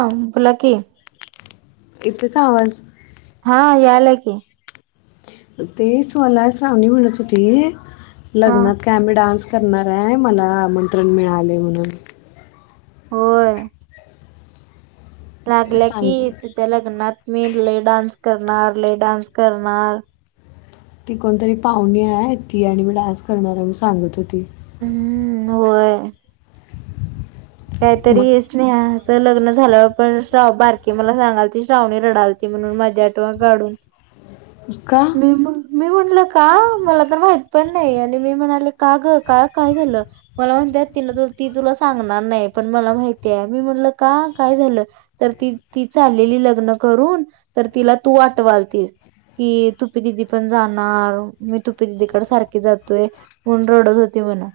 ह बोला कि इथे का आवाज हा याला की तेचवाला श्रावणी म्हणत होती हा लग्नात कायम्ही डान्स करणार आहे मला आमंत्रण मिळाले म्हणून होय लागल्या की सांगितलं तुझ्या लग्नात मी ले डान्स करणार ले डान्स करणार ती कोणतरी पाहुणी आहे ती आणि मी डान्स करणार आहे म सांगत होती हम्म होय काहीतरी येच मग नाही आ लग्न झाल्यावर पण श्राव बारकीे मला सांगाल त श्रावणी रडालती म्हणून मजा आठव गढून कका मी म्हटलं का मला तर माहित पण नाही आणि मी म्हणाले का ग का काय झालं मला म्हणते तिन त ती तुला सांगणार नाही पण मला माहिती आहे मी म्हणल का काय झालं तर ती ती चाललेली लग्न करून तर तिला तू आटवालतीस कि तुपी दिदी पण जाणार मी तुपी दिदीकड सारखी जातोय म्हणून रडत होती म्हणा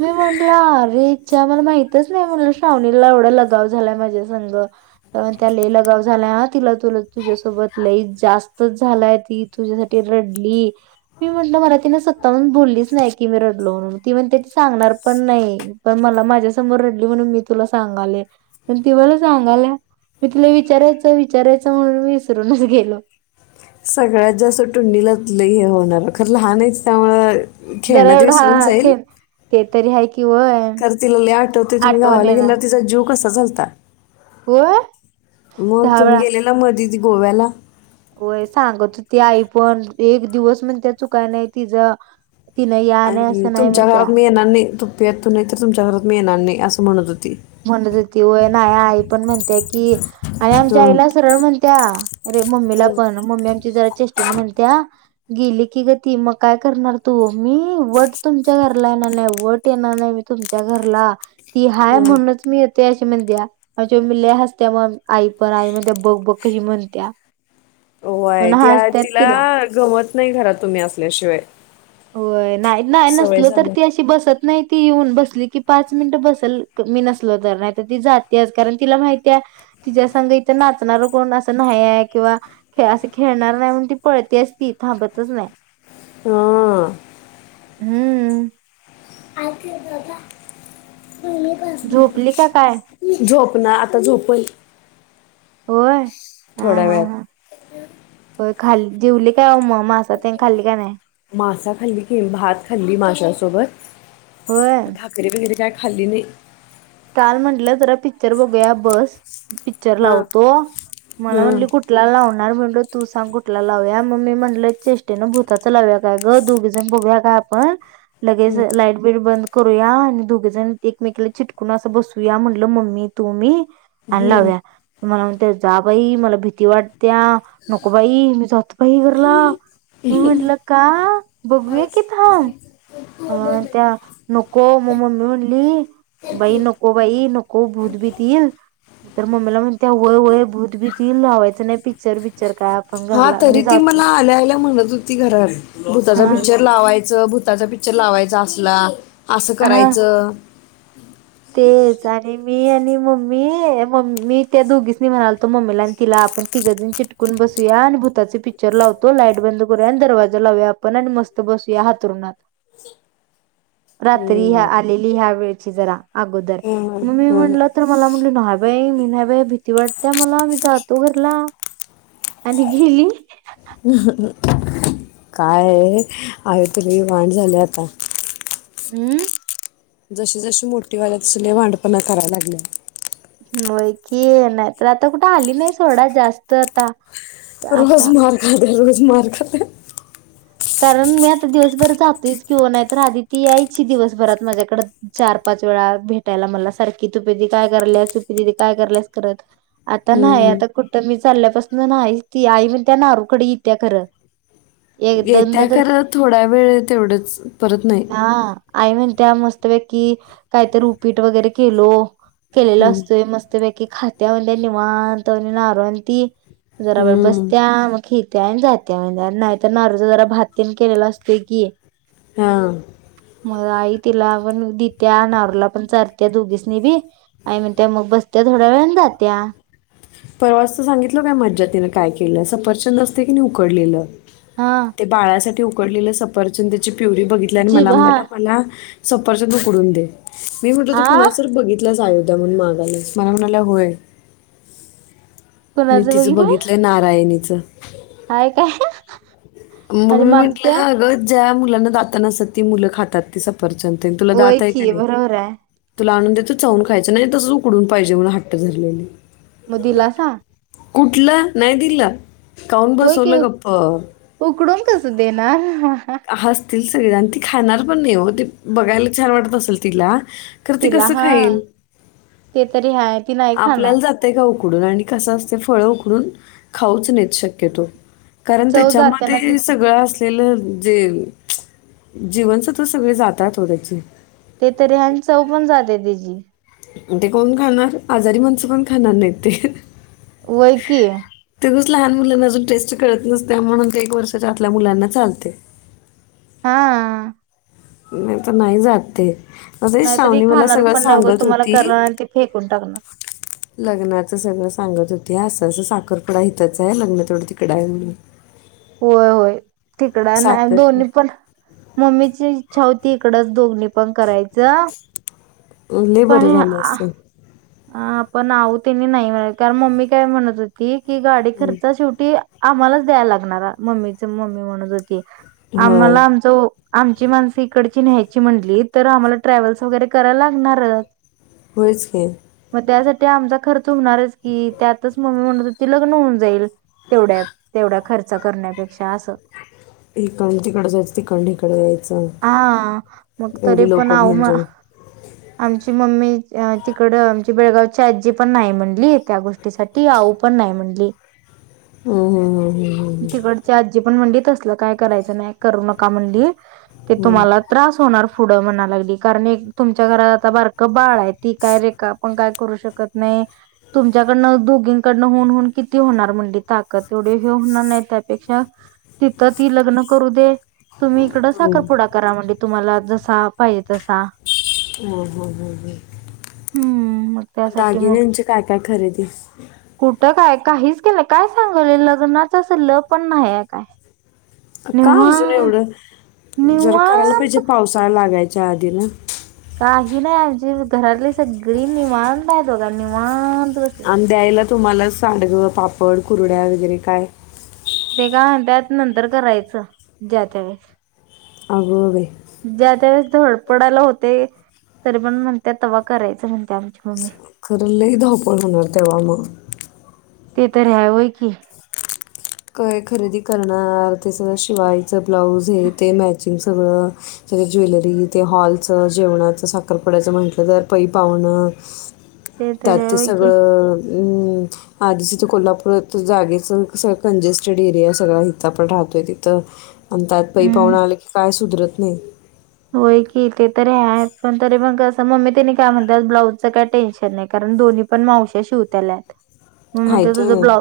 मी म्हटलं रे ति मला माहितच नाही म्हणलं श्रावणीला एवढा लगाव झालाय माझ्या संघण त्या लई लगाव झालाय ह तिला तुला तुझ्यासोबत लई जास्तच झालाय ती तुझ्यासाठी रडली मी म्हटल मला तिने सत्ता म्हण बोललीच नाही की मी रडलो म्हणून ती म्हण ती सांगणार पण नाही पण मला माझ्या समोर रडली म्हणून मी तुला सांगाले प ती मला सांगाल्या मी तुला विचारायचं विचारायचं म्हणूनी विसरूनच गेलो सगळ्यात जास्त टुंडीला ल हे होणार खरं लहान आहेच त्यामु जरा खेळण्यात एवढा विसरून हा जाईल खेळ ते तरी हाय की वय तर तिला ल आठवते तुम्ही आठवण गावाला गेल तिचा जीव कसा चालता हो मग तुम्ही गेलेला मध गोव्याला होय सांगत ती आई पण एक दिवस म्हण त्या चुकाय नाही तिच आणि तुमच्या घरात मी येणार नाही तेतो नाही तर तुमच्या घरात म मि येणार नाही असं म्हणत होती म्हणत होती य ना आई पण म्हणतेय की आणि आमच्या हम्म. आईला सरळ म्हणत्या अरे मम्मीला हम्म पण मम्मी आमची जरा चेष्टेन म्हणत्या गेली की गती मग काय करणार तू मी वट तुमच्या घरला येणार नाही वट येणार नाही मी तुमच्या घरला ती हाय हम्म. म्हणून मी यते अशी म्हण द्या आम मममी ल हसत्या मग आई पण आई म्हणत्या बघ बघ कशी म्हणत्या होय म्हणून ती हसत्यात तिला गमत नाही घरात तुम्ही असल्याशिवाय हो नाही नाही सवय नसलो तर झाल्या ती अशी बसत नाही ती येऊन बसली कि पाच मिनट बसल मी नसलो तर नाही तर ती जाते कारण तिला माहितीय तिच्या संग इथं नाचणार कोण असं नाही आहे किंवा असं खेळणार नाही म्हण ती पळतेस ती थांबतच नाही हा हम्म ह दता झोपली का काय झोप ना आता झोप होय हा थोड्या हा वेळ जेवले काय ओ मग मासा तेन खाल्ली का नाही मासा खाल्ली कि भात खाल्ली मासा होय सोबत भाकरी भिकरी काय खाल्लि नाही काल म्हटलं जरा पिक्चर बघूया बस पिक्चर हा लावतो मला हा म्हंटली कुठला लावण णार म्हणल तू सांग कुठला लावूया मग मी म्हटलं चेष्टेन भूताचं लावुया काय ग दोघीजण बघुया का आपण लगेच हम्म लाइट बीड बंद. करूया आणि दोघे जण एकमेकला चिट कुणा असं बसूया म्हटलं मम्मी तुम्ही आण हम्म. लावूया जा बाई मला भीती वाट त्या नको बाई मी जातो बाई घरला! मी म्हटल का? बघूया की थांब त्या नको मग मम्मी म्हणली. बाई नको बाई नको भूत बिती ईल तर मम्मीला म्हणते होय होय भूत बित ईल लावायचं नाही पिक्चर बिक्चर काय. आपण हा घरला तरी मी ती जातो मला आल्या-आल्या म्हणत होती घरात, भूताचा हा पिक्चर लावायचं भूताचा पिक्च लावायचा असला असं हा करायचं [unintelligible] तेच आणि मी आणि मम्मी म् मी त्या दोघीसनी म्हणालतो मम्मीला आणि तिला आपण तिघंजण चिटकून बसूया आणि भूताचे पिक्चर लावतो लाइट बंद करूया आणि दरवाजा लावूया आपण आणि मस्त बसूया हातरुणात रात्री ह्या हम्म, आलेली ह्या वेळ छि जरा, अगोदर हम्म, मग मी हम्म. म्हणलं तर मला म्हटलं नायबाई मी नायबाई भीती वाटते मला मी जातो ला आणि गेली काय आय तरी वांड झाल्या आता. हम्म, जशी-जशी मोठी वाल्यात तस लयी वांडपणा करायला लागल्या व्हय कि नाही तर आता कुठे आली नाही सोडा जास्त आता आता रोजमार खात ते रोज मार खाते कारण मी आता दिवसभर जातोच किंवा नाहीत आधी यायची दिवसभरात माझ्याकड चार-पाच वेळा भेटायला मला सारखी तू पीदि काय करल्यास पीदी काय करल्यास करत आता नाही हम्म. आता कुठं मी चाल्यापासून नाहीच कि आई म्हणत्या नारूकडे येत्या खरं एक येत, दोनदा त्या तर खरं थोडा वेळ तेवढंच परत नाही. हा आई म्हणत्या मस्तपैकी कायतरी रुपीट वगैरे केलो केलेला हम्म, असतोय मस्त पेकी की खात्या म्ह निवांतवणे नारो आणि ती जरा वळ हम्म. बसत्या मग खि. त्यांनी जात्या मग नाही तर नारो. जरा भातन केलेला असत की हां, मग आई तिला पण दित्या अनवरला पण चरत्या दोघीस नि बी आई म्हण त्या मग बसत्या थोड्या वेळ जात्या. परवाच तर सांगितल काय मज्जा तिने काय केलं सफरचंद असते की नाही उकडलेलं हा ते बाळासाठी उकडलेलं सफरचंद प्युरी बघितली आणि मला जीभ हा म्हणाला मला सफरचंद उकडून दे. मी म्हणतो तो आ कुणा सर बघितला जाय एक म्हणून मागालास मला म्हणाला होय. मी तिचं बघितलं नारायणी च हाय काय मग आणि मी मागत्या म्हटलं अगं ज्या मु दाताना त मुलं खातात ती च तुला होय दातय का की नाही बरोबर आहे तुला आनंदेत चावून खायचं नाही तसच उकडून पाहिजे मला हट्टधरले. म दिलासा. कुठला नाही दिला. खाऊन बसवलं गप्प कस देणार. हासतील. सगज [unintelligible] ती खाणार पण नाही हो ते बघायला छान वाटत असेल तिला खरं ती तिला कसं हा खाईल ते तरी हा आपल्याला जातेय का. उकडून आणि कस असते फळ उकडून खाऊच नेत शक्यतो. कारण चव जाते ना त्याच्यामध्ये तिची सगळं असलेलं. जे जीवनसत्व सगळे जातात हो त्याचे ते तररी ह्यां चव पण जाते त्याची ते कोण खाणार आजारी माणसं पण खाणार नाहीत ते व्हयं की ते कसं लहान मुलांना अजून टेस्ट कळत नसत म्हणून ते एक वर्षाच्या आतल्या मुलांना चालते. हा नाही तर नाही जात ते असं नाहीतरी श्रावणी मला खाणार सगळं पण नाही तर सांगत तुम्हाला होती करणार ते आणि फेकून टाकणार. लग्नाचं सगळं सांगत होती असं असं साखरपुडा हितच आहे लग्न तेवढं तिकडं आहे म्हणून होय होय. तिकडं नाही साखर दोन्ही पण मम्मीची इच्छा होती दोन्ही पण पण करायचं लय बरं पण झालं आ असं हा आपण आहो त्यांनी नाही म्हणाले कारण मम्मी काय म्हणत होती की गाडी हम्म. खर्च शेवटी आम्हालाच द्यायला लागणाराय मम्मीचं मम्मी म्हणत होती होय आम्हाला आमचं हो आमची माणसं इकडची न्यायची म्हटली तर आम्हाला ट्रॅव्हल्स वगैरे करायला लागणारचं होयच की. त्यासाठी आमचा खर्च हुणारच की त्यातच मम्मी म्हणत होती लग्न होऊन जाईल तेवढ्यात तेवढ्या खर्च करण्यापेक्षा असं. इकडणं तिकडं जायचं तिकडनं हिकडं यायचं हा मग तरी एवढी पण लोकं आहो घेऊन म जाऊन. आमची मम्मी ती तकडं आमची बेळगावची आज्जी पण नाही म्हणली त्या गोष्टीसाठी आऊ पण नाही म्हणली. हम्म हम् हम्म तिकडची आजी पण म्हणली हम् तसलं काय करायचं नाही करू नका म्हणली- ते तुम्हाला त्रास होणार- पुुढं म्हणा लागली कारण एक तुमच्या घरात आता बारकं बाळ आहे ती काय रे का पण काय करू शकत नाही तुमच्याकडनं दोघींकडन हुन हुन किती होणार म्हंटली ताकद एवढी हे होणार नाही त्यापेक्षा तिथं ती लग्न करू दे तुम्ही इकडं साखरपुडा करा म्हणली तुम्हाला जसा पाहिजे तसा. होय होय होय होय. हम्म मग त्यासाठी मग दागिन्यांची काय काय खरेदी. कुठं काय काहीच केलं नाही काय सांगलोय लग्नाचा अस ल पण नाही आता. का अजून एवढं जरा करायला निवांत पाहिजे पावसाळा लागाय च्या आधी ना. काही नाही आज्जी घरातली सगळी निवांत आहेत बघा निवांत. बसले. आण द्यायला तुम्हाला साडगं पापड कुरड्या वगैरे काय ते काय म्हणत्यात नंतर करायचं ज्यात्या वेळेस. अगं बाई ज्या त्या वेळेस थोडं पडायला होते तरी पण म्हणत्यात तवा करायचं म्हणत्या आमच्या खरं लई धावपळ हुनार तेवा मग. ते तरी हाय व्हय की. काय खरेदी करणार ते सगळं शिवायच ब्लाऊज हे ते मॅचिंग सगळं त्याच्या ज्वेलरी ते हॉलचं जेवणाचं साखरपुड्याचं म्हटलं तर पै पाहुणं तर त्यात हाय ते होय की सगळं म् आधीसच कोल्हापूरात जागेचं कसं कंजेस्टेड एरिया सगळा हिथ आपण राहतोय तिथं आणि त्यात प पाहु आलं की काय सुधरत नाही होय की ते तर ह्या पण तरी मग असं मम्मी त्याने काय म्हणतात ब्लाउजचं काय टेन्शन नाही कारण दोन्ही पण मावश्या शिवताल्या आहेत मग म आहे ते तुझं तर ब्ला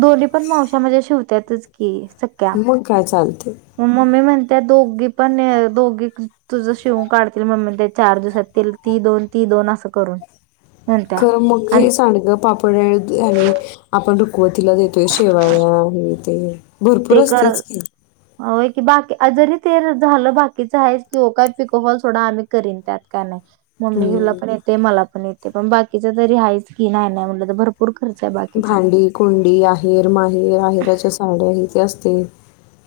दोन्ही पण मावश्या म्हणे शिवत्यातच की सक्या मग काय चालते मममी म्हणती त्या दोग पन दोग तुझं शिव काढतील मग म्हणजे चार दिवसात ते ती दोन ती दोन असं करून म्हणत्या खर मग आणि हे सांड ग पापड आणि आपण वतीला देतोय शेवाळ हे ते भरपूर ते असतेच कराल की हो की बाकी जरी ते झालं बाकीच आहे की काय पिकोहल सोडा आम्ही करीन त्यात काय नाही मम्मी जला हम्म. पण येते मला पण येते ते पण बाकीच तरी हाच किन नाहीट तर भरपूर खर्च आहे बाकीचा भांडी कुंडी आहेर माहेर आहेराच्या साड्या इथ असत ते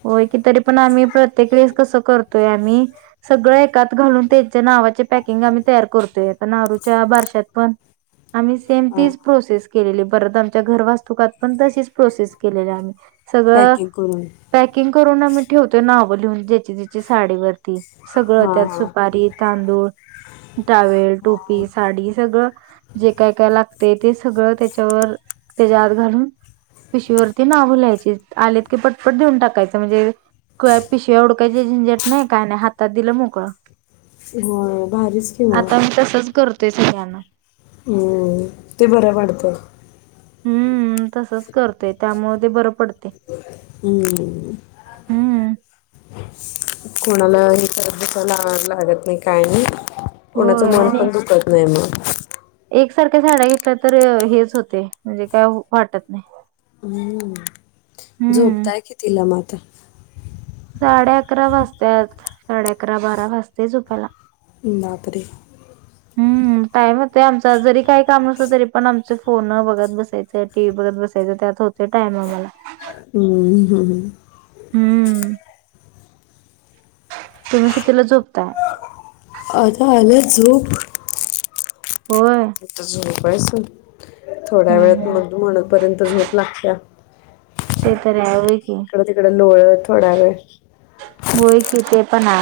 होय की तरी पण आम्ही प्रत्येक वेळेस कसं करतोय आम्ही सगळं एात घालून त्यांच्या नावाचे पॅकिंग आम्ही तयार करतोय नारूच्या बारशात पण आमही सेम हा तीच प्रोसेस परत आमच्या घर वास्तुक पण तच प्रोसेस केलेली आम् पॅकिंग करून पॅकिंग करून ना मी ठेवते ना ना ब लिहून ज्याची ज्याची साडी वरती सगळं हा त्यात हा सुपारी तांदूळ टावेल टोपी साडी सगळं जे काय काय लाग ते ते सगळं त्याच्यावर त्याच्या आत घालून पिशीवरती नावे लिहायची आलेत की पटकान पट देऊन टाकायचं म्हणजे काय पिशव्या अडकवायची झिंजट नाही काय नाही हातात दिलं मोकळं हो भारीच कि मग तेच याना हम्म ते बर पडत हम्म तसच करतंय त्यामुळे ते बरं पडत हम्म हम्म कोणाला हे क बुसायला आणायला लागत नाही काय नाही कोणाचं होय मन आणि पण दुखत नाही मग एकसारख्या साड्या घेतल्या तर हेच होते म्हणजे काय वाटत नाही हम् हम्म झोपताय की तिला मग आता. साडे अकरा वाजतात, साडे अकरा, बारा वाजतात झोपायला. बापरे. हम्म टाईमच. ते आमच जरी काही काम नसले तर पण आमचच. फोन बघत बसायचं टीव्ही बघत बसायचं त्यात होत हम्म हम. हम्म हम. तुम्ही कितीला झोपताय. आता आल झोप. होय इथं झोप. पसून थोड्या हम्म वेळात हम्म मग म्हणे पर्यंत झोप लागत्या. ते तर आहे की इकडं तिकडं लोळत थोडा वेळ होय की ते पणा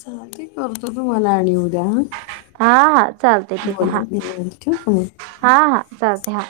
चला ते करते तुम्हाला आणि उद्या ह. हा हा चालते ठीक आहे हा निवांत ठेवू का मग हा हा चालते हा.